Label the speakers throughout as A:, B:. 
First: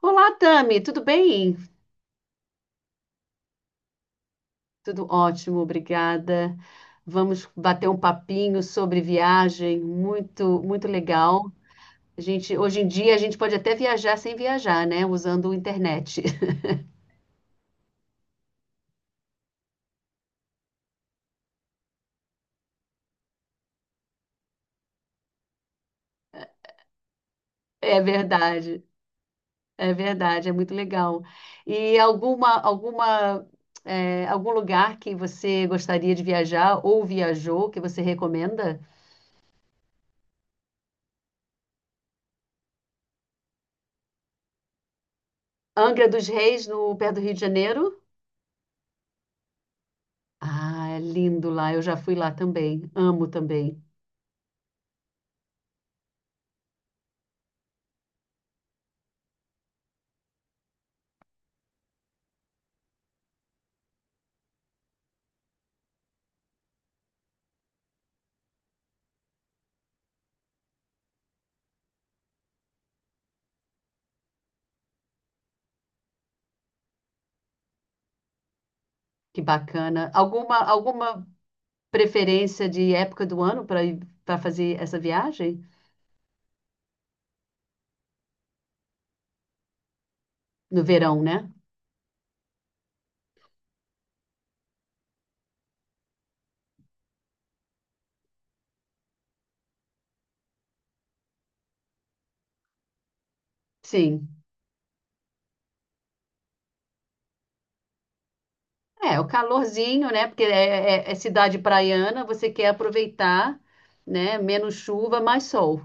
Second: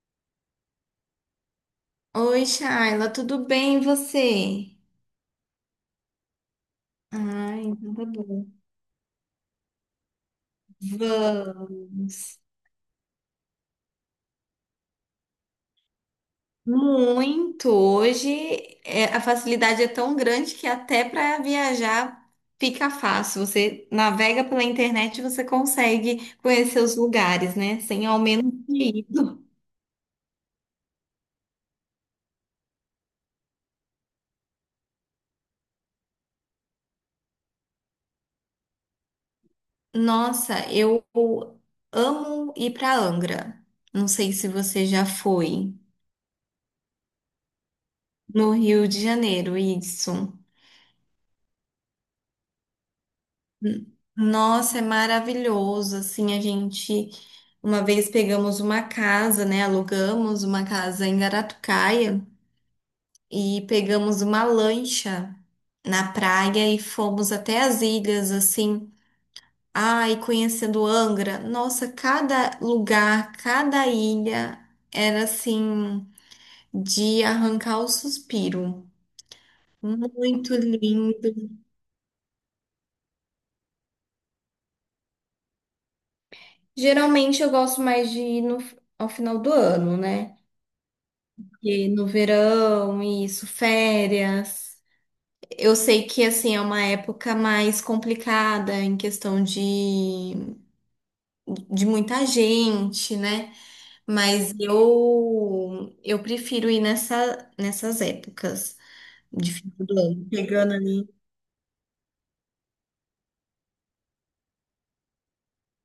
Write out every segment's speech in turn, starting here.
A: Olá, Tami, tudo bem?
B: Oi, Shaila, tudo bem e você?
A: Tudo ótimo, obrigada. Vamos
B: Ai,
A: bater
B: então
A: um
B: tá bom.
A: papinho sobre viagem, muito, muito legal.
B: Vamos.
A: Hoje em dia a gente pode até viajar sem viajar, né? Usando a internet.
B: Muito. A facilidade é tão grande que até para viajar fica fácil. Você navega pela internet e você consegue conhecer os lugares, né?
A: É
B: Sem ao menos
A: verdade,
B: ter ido.
A: é verdade, é muito legal. E algum lugar que você gostaria de viajar ou viajou que você recomenda?
B: Nossa, eu amo ir para Angra. Não sei se você já foi
A: Angra dos Reis, no pé do Rio de Janeiro?
B: no Rio de Janeiro, isso.
A: Ah, é lindo lá. Eu já fui lá também. Amo também.
B: Nossa, é maravilhoso. Assim, a gente uma vez pegamos uma casa, né? Alugamos uma casa em Garatucaia e pegamos uma lancha na praia e fomos até as ilhas, assim. Ai, conhecendo Angra. Nossa, cada lugar, cada ilha era assim de arrancar o suspiro.
A: Que bacana.
B: Muito
A: Alguma
B: lindo.
A: preferência de época do ano para fazer essa viagem?
B: Geralmente eu gosto mais de ir no, ao final do ano, né?
A: No verão, né?
B: E no verão, isso, férias. Eu sei que assim é uma época mais complicada em questão de muita gente, né?
A: Sim.
B: Mas eu prefiro ir nessas épocas
A: É, o
B: de final do
A: calorzinho,
B: ano,
A: né? Porque
B: pegando
A: é
B: ali.
A: cidade praiana, você quer aproveitar, né? Menos chuva, mais sol.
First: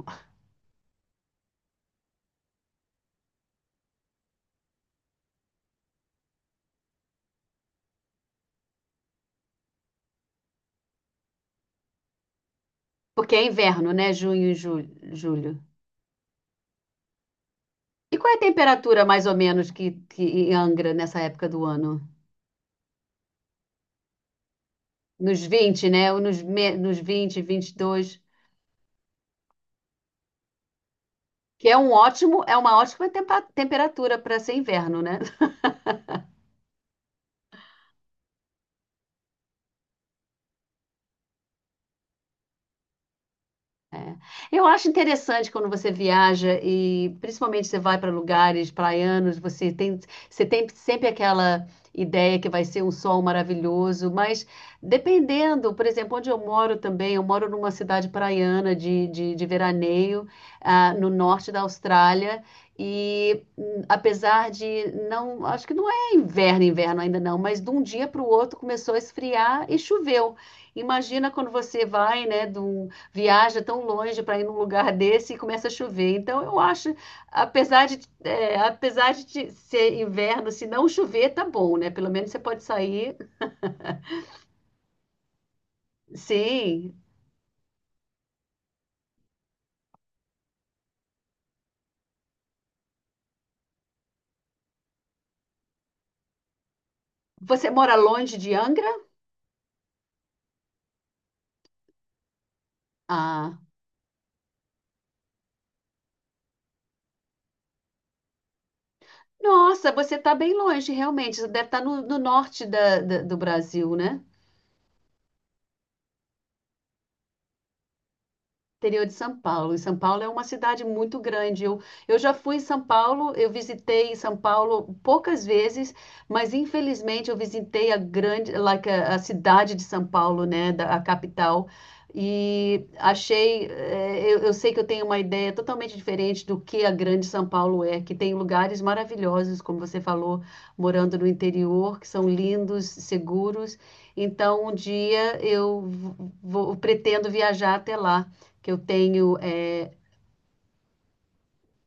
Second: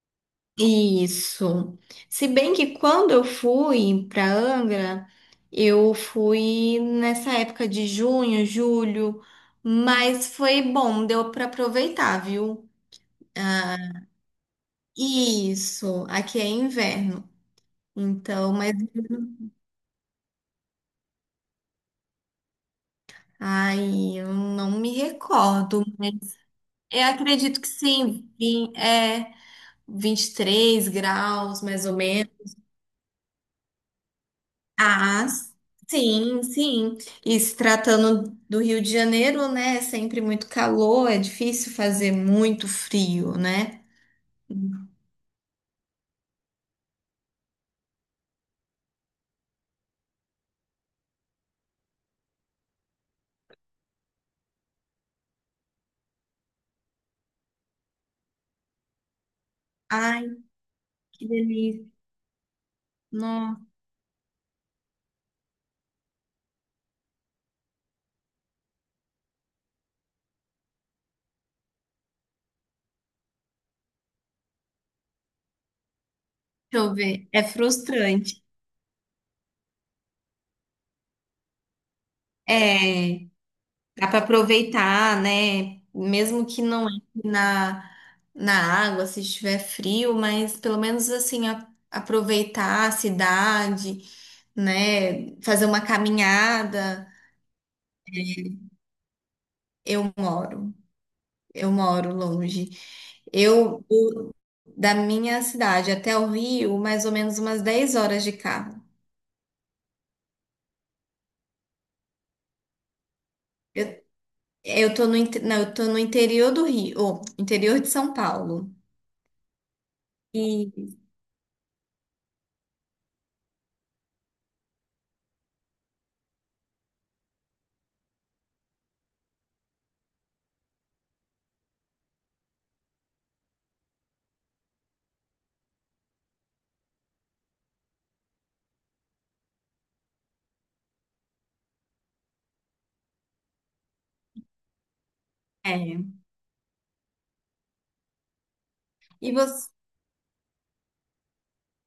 B: Isso. Se bem que quando eu fui para Angra, eu fui nessa época de junho, julho, mas foi bom, deu para aproveitar, viu?
A: Porque é inverno, né? Junho e julho.
B: Isso, aqui é inverno.
A: E qual é a
B: Então, mas
A: temperatura, mais ou menos, que em Angra nessa época do ano?
B: ai, eu não me
A: Nos
B: recordo,
A: 20, né?
B: mas
A: Ou nos
B: eu
A: vinte,
B: acredito que
A: vinte e dois.
B: sim, é 23 graus,
A: Que é
B: mais
A: um
B: ou
A: ótimo,
B: menos.
A: é uma ótima temperatura para ser inverno, né?
B: Ah, sim, sim. E se tratando do Rio de Janeiro, né? É sempre muito calor, é difícil fazer muito frio, né?
A: É. Eu acho interessante quando você viaja e principalmente você vai para lugares praianos, você tem sempre aquela ideia que vai ser um sol maravilhoso, mas dependendo, por exemplo, onde eu moro também, eu moro numa cidade praiana de
B: Ai,
A: veraneio, no
B: que
A: norte da
B: delícia.
A: Austrália, e
B: Nossa,
A: apesar de não, acho que não é inverno, inverno ainda não, mas de um dia para o outro começou a esfriar e choveu. Imagina quando você vai, né, de um viaja tão longe para ir num lugar desse e começa a chover. Então, eu
B: deixa eu
A: acho,
B: ver. É frustrante.
A: apesar de ser inverno, se não chover, tá bom, né? Pelo menos você pode sair.
B: É. Dá para aproveitar, né? Mesmo que não
A: Sim.
B: entre na água, se estiver frio, mas pelo menos assim, aproveitar a cidade, né? Fazer uma caminhada.
A: Você mora longe de Angra?
B: Eu moro, eu moro longe.
A: Ah,
B: Eu, eu- da minha cidade até o Rio, mais ou menos umas 10 horas de carro.
A: nossa, você tá bem longe, realmente. Você deve estar no norte do Brasil,
B: Eu,
A: né?
B: eu tô não, eu tô no interior do Rio, ou interior de São Paulo.
A: Interior de São Paulo. E São Paulo é uma cidade
B: E,
A: muito grande. Eu já fui em São Paulo, eu visitei São Paulo poucas vezes, mas infelizmente eu visitei a grande, like, a cidade de São Paulo, né, a capital. E achei, eu sei que eu tenho uma ideia totalmente diferente do que a grande São Paulo é, que tem lugares maravilhosos, como você falou, morando no interior, que são lindos, seguros. Então, um dia
B: é,
A: eu vou, pretendo viajar até lá que eu
B: e
A: tenho,
B: você.
A: é,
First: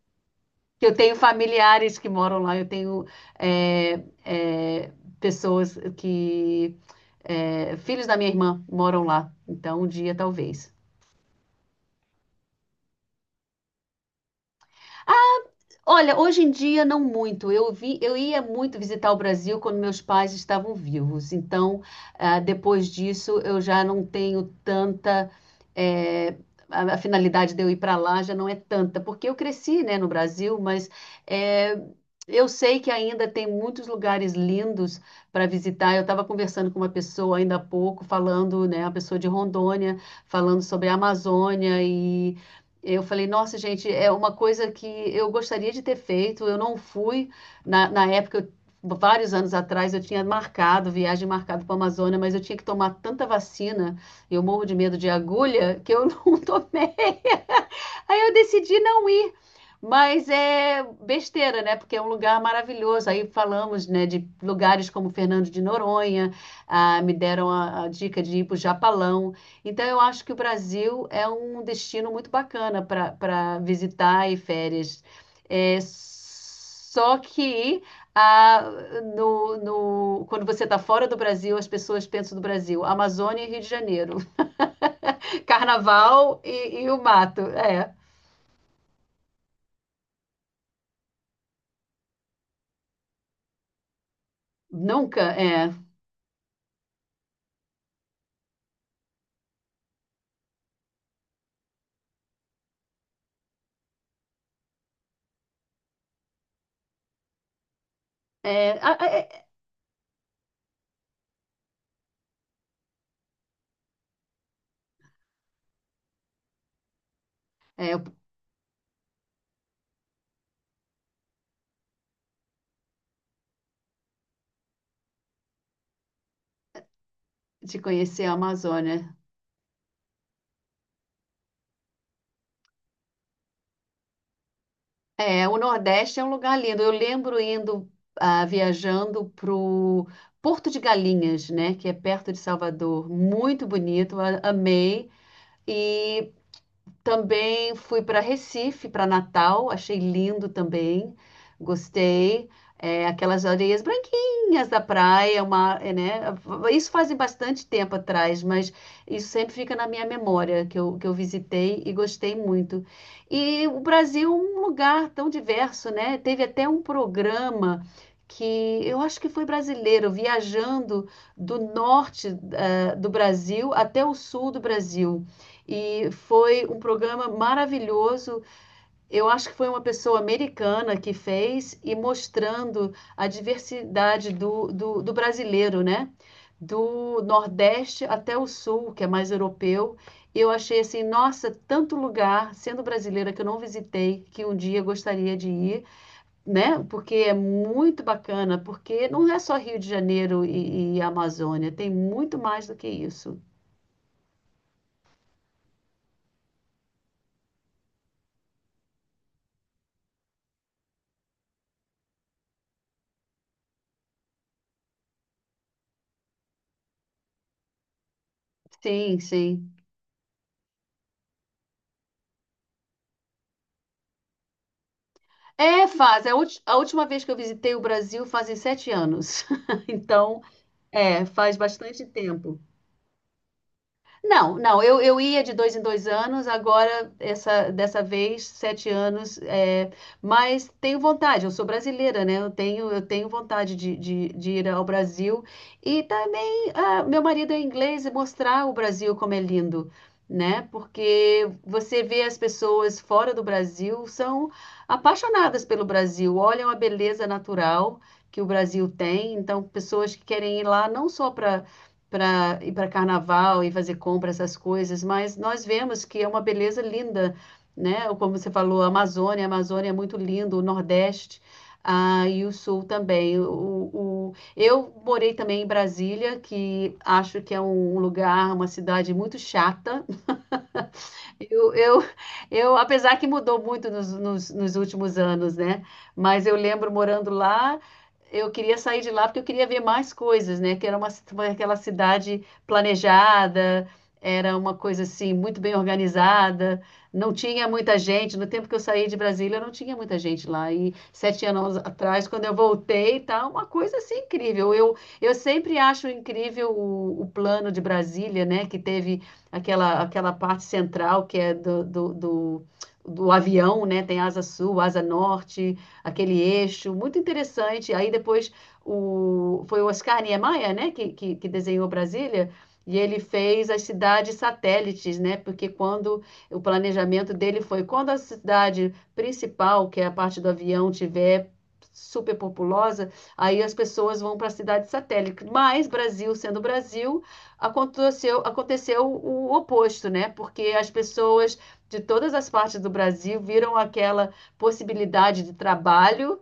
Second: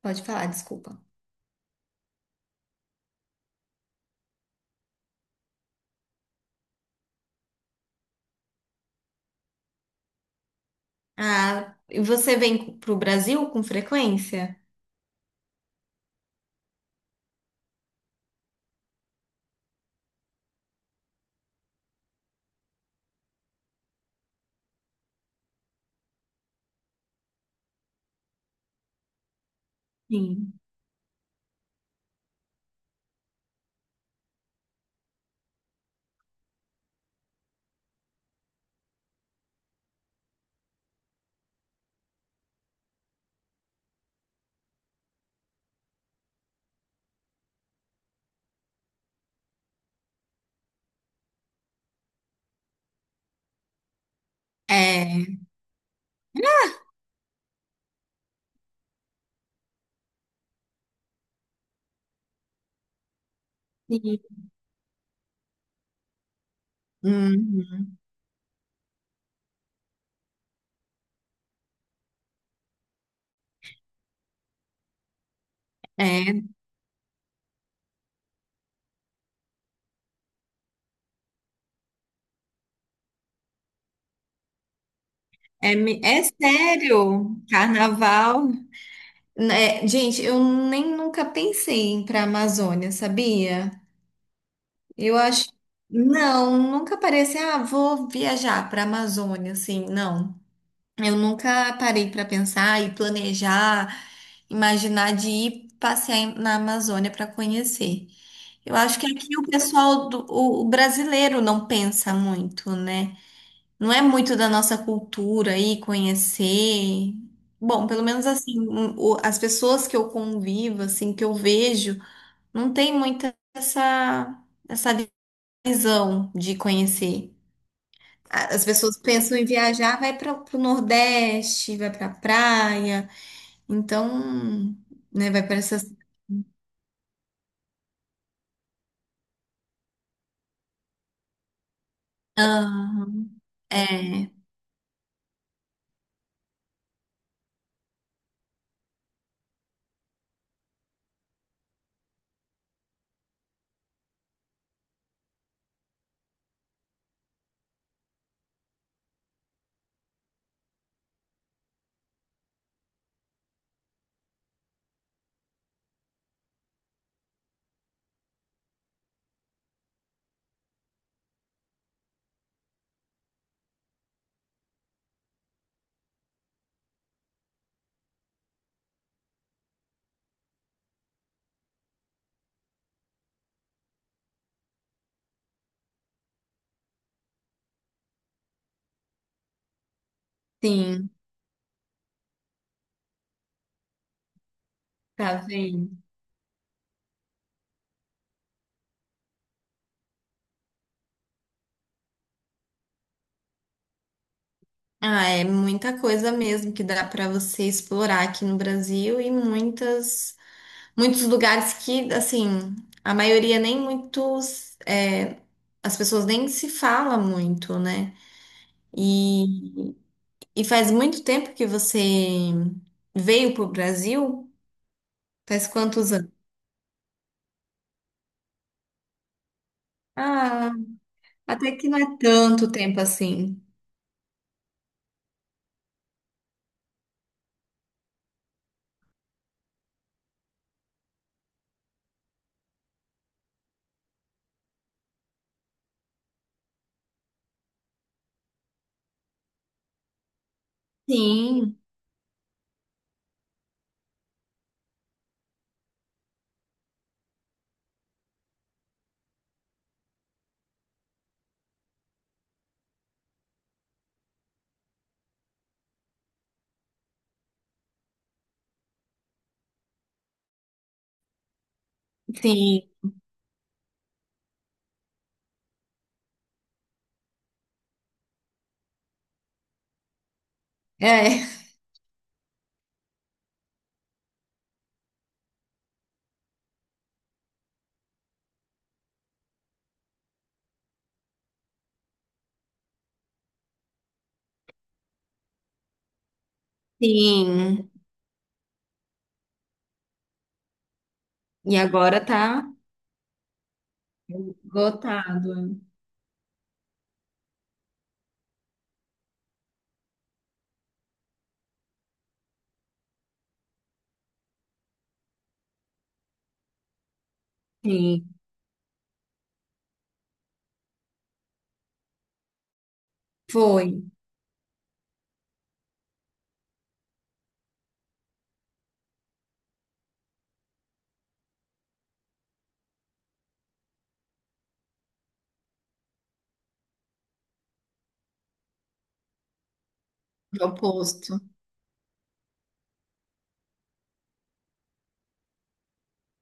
B: Pode falar,
A: que eu
B: desculpa.
A: tenho familiares que moram lá, eu tenho é, é, pessoas filhos da minha irmã moram lá, então um dia talvez.
B: Ah, e você vem para o Brasil com frequência?
A: Olha, hoje em dia não muito. Eu vi, eu ia muito visitar o Brasil quando meus pais estavam vivos. Então, depois disso, eu já não tenho eh, a finalidade de eu ir para lá já não é tanta, porque eu cresci, né, no
B: Sim.
A: Brasil, mas eh, eu sei que ainda tem muitos lugares lindos para visitar. Eu estava conversando com uma pessoa ainda há pouco, falando, né, uma pessoa de Rondônia, falando sobre a Amazônia. Eu falei, nossa, gente, é uma coisa que eu gostaria de ter feito, eu não fui. Na época, vários anos atrás, eu tinha marcado, viagem marcada para a Amazônia, mas eu tinha que tomar tanta vacina, eu morro de medo de
B: É.
A: agulha, que eu não tomei. Aí eu decidi não ir. Mas é besteira, né? Porque é um lugar maravilhoso. Aí falamos, né,
B: Sim.
A: de lugares como Fernando de Noronha, me deram a
B: Uhum.
A: dica de ir para o Japalão. Então, eu acho que o Brasil é um destino muito bacana para visitar e férias. É,
B: É,
A: só que ah, no, quando você está fora do Brasil, as pessoas pensam do Brasil, Amazônia e Rio de Janeiro,
B: é
A: Carnaval e o
B: sério,
A: mato. É,
B: carnaval. É, gente, eu nem nunca pensei em ir para a Amazônia, sabia? Eu
A: nunca,
B: acho.
A: é.
B: Não, nunca parei assim, ah, vou viajar para a Amazônia, assim, não. Eu nunca parei para pensar e planejar, imaginar de ir passear na Amazônia para conhecer.
A: É,
B: Eu acho que aqui o pessoal o brasileiro não pensa muito, né? Não é muito da nossa cultura aí conhecer. Bom,
A: é,
B: pelo menos assim, as pessoas que eu convivo, assim, que eu vejo, não tem muita essa visão de conhecer.
A: de conhecer a
B: As pessoas
A: Amazônia.
B: pensam em viajar, vai para o Nordeste, vai para praia, então, né, vai
A: É,
B: para
A: o
B: essas.
A: Nordeste é um lugar lindo. Eu lembro viajando pro Porto de Galinhas, né, que é perto de
B: Ah,
A: Salvador. Muito bonito,
B: é,
A: amei. E também fui para Recife, para Natal, achei lindo também, gostei. É, aquelas areias branquinhas da praia, uma, é, né? Isso fazem bastante tempo atrás, mas isso sempre fica na minha memória, que eu visitei e gostei muito. E o Brasil é um lugar tão diverso, né? Teve até um programa que eu acho que foi brasileiro, viajando do norte, do Brasil até o sul do Brasil. E foi um programa maravilhoso. Eu acho que foi uma pessoa americana que fez e mostrando a diversidade do brasileiro, né? Do Nordeste até o Sul, que é mais europeu. Eu achei assim,
B: sim,
A: nossa, tanto lugar, sendo brasileira, que eu não visitei, que um dia eu gostaria
B: tá
A: de ir,
B: vendo?
A: né? Porque é muito bacana, porque não é só Rio de Janeiro e Amazônia, tem muito mais do que isso.
B: Ah, é muita coisa mesmo que dá para você explorar aqui no Brasil e muitas, muitos lugares que, assim, a maioria nem muitos, é, as pessoas nem se fala muito, né?
A: Sim, sim.
B: E, e faz muito tempo que você veio pro Brasil? Faz
A: É,
B: quantos
A: faz. É
B: anos?
A: A, ulti- a última vez que eu visitei o Brasil fazem 7 anos. Então,
B: Ah,
A: faz
B: até que não
A: bastante
B: é
A: tempo.
B: tanto tempo assim.
A: Não, não, eu ia de 2 em 2 anos, agora, dessa vez, 7 anos, é, mas tenho vontade, eu sou brasileira, né? Eu tenho vontade de ir ao Brasil e também, meu marido é inglês e mostrar o Brasil como é lindo, né? Porque
B: Sim,
A: você vê as pessoas fora do Brasil, são apaixonadas pelo Brasil, olham a beleza natural que o Brasil tem, então pessoas que querem ir lá não só para ir para carnaval e fazer compra, essas coisas, mas nós vemos que é uma beleza linda, né? Como você falou, a Amazônia é muito lindo, o Nordeste. Ah, e o
B: sim,
A: Sul também. Eu morei também em Brasília, que acho que é um lugar, uma cidade muito chata,
B: é,
A: eu, eu, apesar que mudou muito nos últimos anos, né? Mas eu lembro morando lá, eu queria sair de lá porque eu queria ver mais coisas, né? Que era aquela cidade planejada, era uma coisa assim, muito bem organizada, não tinha
B: sim.
A: muita gente. No tempo que eu saí de Brasília, não tinha muita gente lá. E sete
B: E
A: anos
B: agora
A: atrás, quando
B: tá
A: eu voltei, tá uma coisa assim incrível. Eu
B: esgotado.
A: sempre acho incrível o plano de Brasília, né? Que teve aquela parte central que é do avião, né? Tem asa sul, asa norte, aquele eixo, muito interessante. Aí
B: Sim,
A: depois foi o Oscar Niemeyer, né? Que desenhou Brasília. E ele fez as
B: foi.
A: cidades satélites, né? Porque quando o planejamento dele foi quando a cidade principal, que é a parte do avião, tiver superpopulosa, aí as pessoas vão para a cidade satélite. Mas Brasil sendo Brasil, aconteceu o oposto, né?
B: É o
A: Porque as
B: oposto.
A: pessoas de todas as partes do Brasil viram aquela possibilidade de trabalho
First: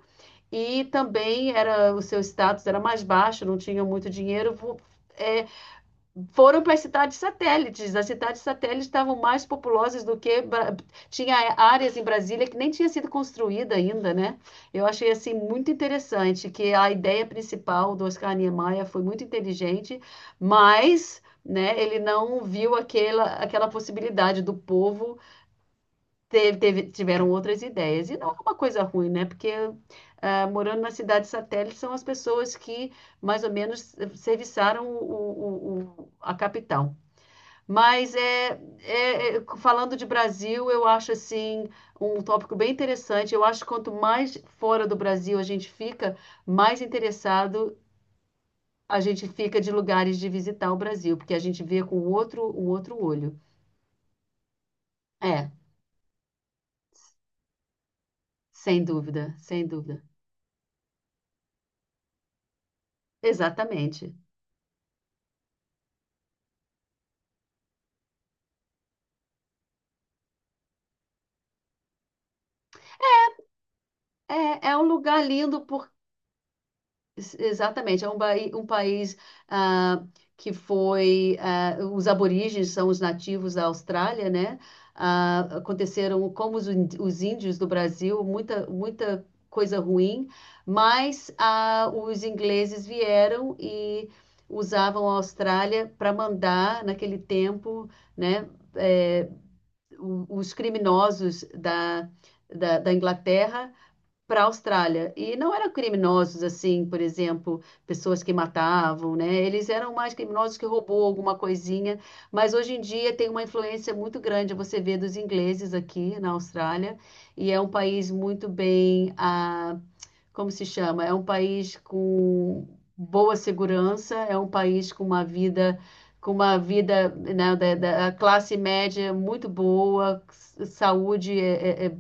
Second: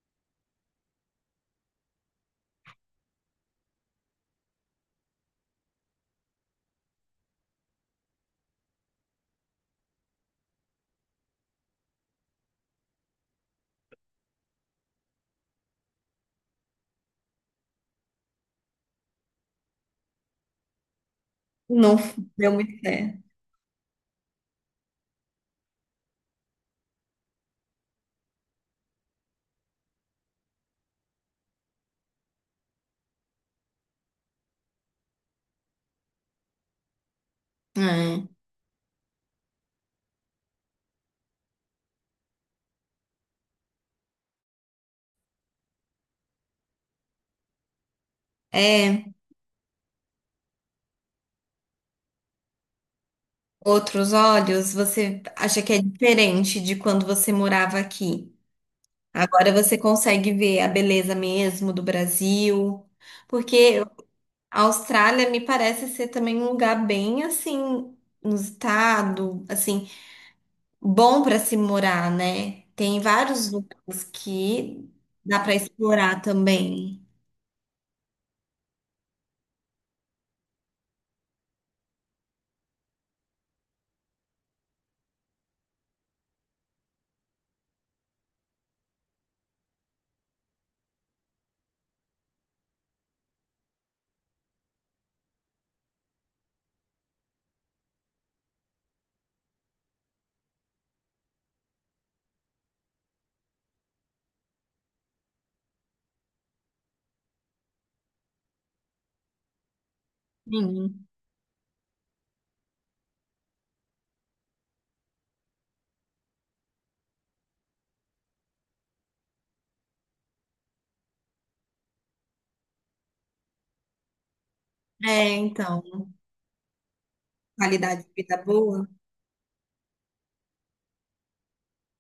A: e também era o seu status era mais baixo, não tinham muito dinheiro, eh, foram para as cidades satélites. As cidades satélites estavam mais populosas do que tinha áreas em Brasília que nem tinha sido construída ainda, né? Eu achei assim muito interessante que a ideia principal do Oscar Niemeyer foi muito inteligente, mas né,
B: Não
A: ele não
B: deu
A: viu
B: muito
A: aquela,
B: certo.
A: aquela possibilidade do povo tiveram outras ideias. E não é uma coisa ruim, né? Porque morando na cidade satélite são as pessoas que mais ou menos serviçaram a capital. Mas
B: É,
A: falando de Brasil, eu acho assim um tópico bem interessante. Eu acho que quanto mais fora do Brasil a gente fica, mais interessado a
B: É,
A: gente fica de lugares de visitar o Brasil, porque a gente vê com outro, um outro olho.
B: outros olhos, você
A: É,
B: acha que é diferente de quando você morava aqui.
A: sem dúvida,
B: Agora
A: sem
B: você
A: dúvida.
B: consegue ver a beleza mesmo do Brasil, porque
A: Exatamente.
B: a Austrália me parece ser também um lugar bem assim, no estado, assim, bom para se morar, né? Tem vários lugares
A: É, é um
B: que
A: lugar
B: dá para
A: lindo
B: explorar também.
A: Exatamente, é um país ah, que foi. Os aborígenes são os nativos da Austrália, né? Ah, aconteceram, como os índios do Brasil, muita, muita coisa ruim, mas os ingleses vieram e usavam a Austrália para mandar, naquele tempo, né? eh, os criminosos da Inglaterra para a Austrália. E não eram criminosos assim, por exemplo, pessoas que matavam, né? Eles eram mais
B: É.
A: criminosos que roubou
B: Sim.
A: alguma coisinha, mas hoje em dia tem uma influência muito grande, você vê dos ingleses aqui na Austrália, e é um país muito bem, como se chama? É um país com boa segurança, é um país
B: É, então,
A: com uma vida, né, da,
B: qualidade
A: da
B: de vida
A: classe
B: boa.
A: média muito boa, saúde é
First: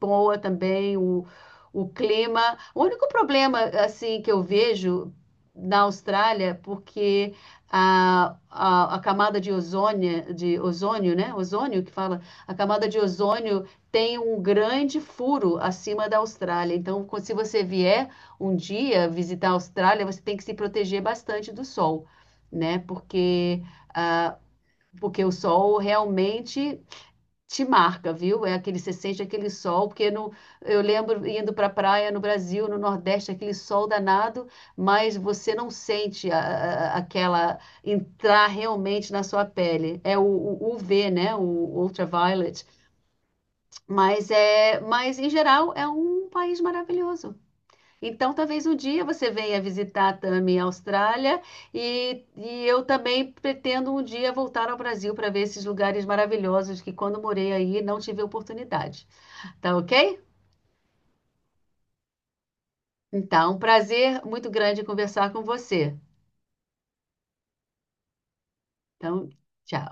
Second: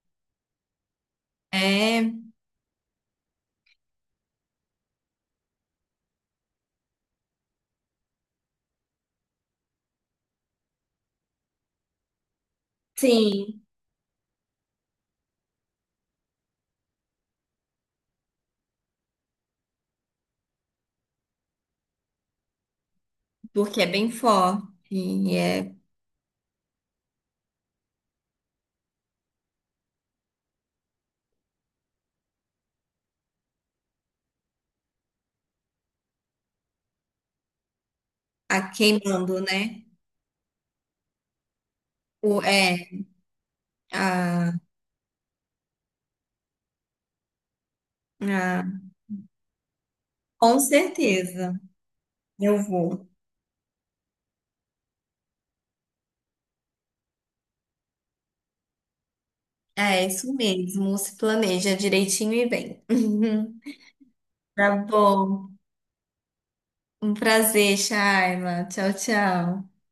A: boa também, o
B: É.
A: clima. O único problema, assim, que eu vejo na Austrália, porque a camada de ozônio, né? Ozônio que fala, a camada de
B: Sim,
A: ozônio tem um grande furo acima da Austrália. Então, se você vier um dia visitar a Austrália, você tem que se proteger bastante do sol, né? Porque
B: porque é bem forte
A: porque o
B: e é
A: sol realmente te marca, viu? É aquele, você sente aquele sol, porque no, eu lembro indo para a praia no Brasil, no Nordeste, aquele sol danado, mas você não sente aquela entrar
B: a
A: realmente na
B: queimando,
A: sua
B: né?
A: pele. É o UV, né? O
B: O,
A: ultraviolet.
B: é,
A: Mas
B: a,
A: mas em geral é um país maravilhoso. Então,
B: a,
A: talvez um dia você venha visitar
B: com
A: também a Austrália
B: certeza
A: e,
B: eu
A: e eu
B: vou.
A: também pretendo um dia voltar ao Brasil para ver esses lugares maravilhosos que quando morei aí não tive oportunidade. Tá
B: É
A: ok?
B: isso mesmo, se planeja direitinho e bem.
A: Então, um prazer muito
B: Tá
A: grande conversar com
B: bom,
A: você.
B: um prazer, Shaila. Tchau,
A: Então,
B: tchau.
A: tchau.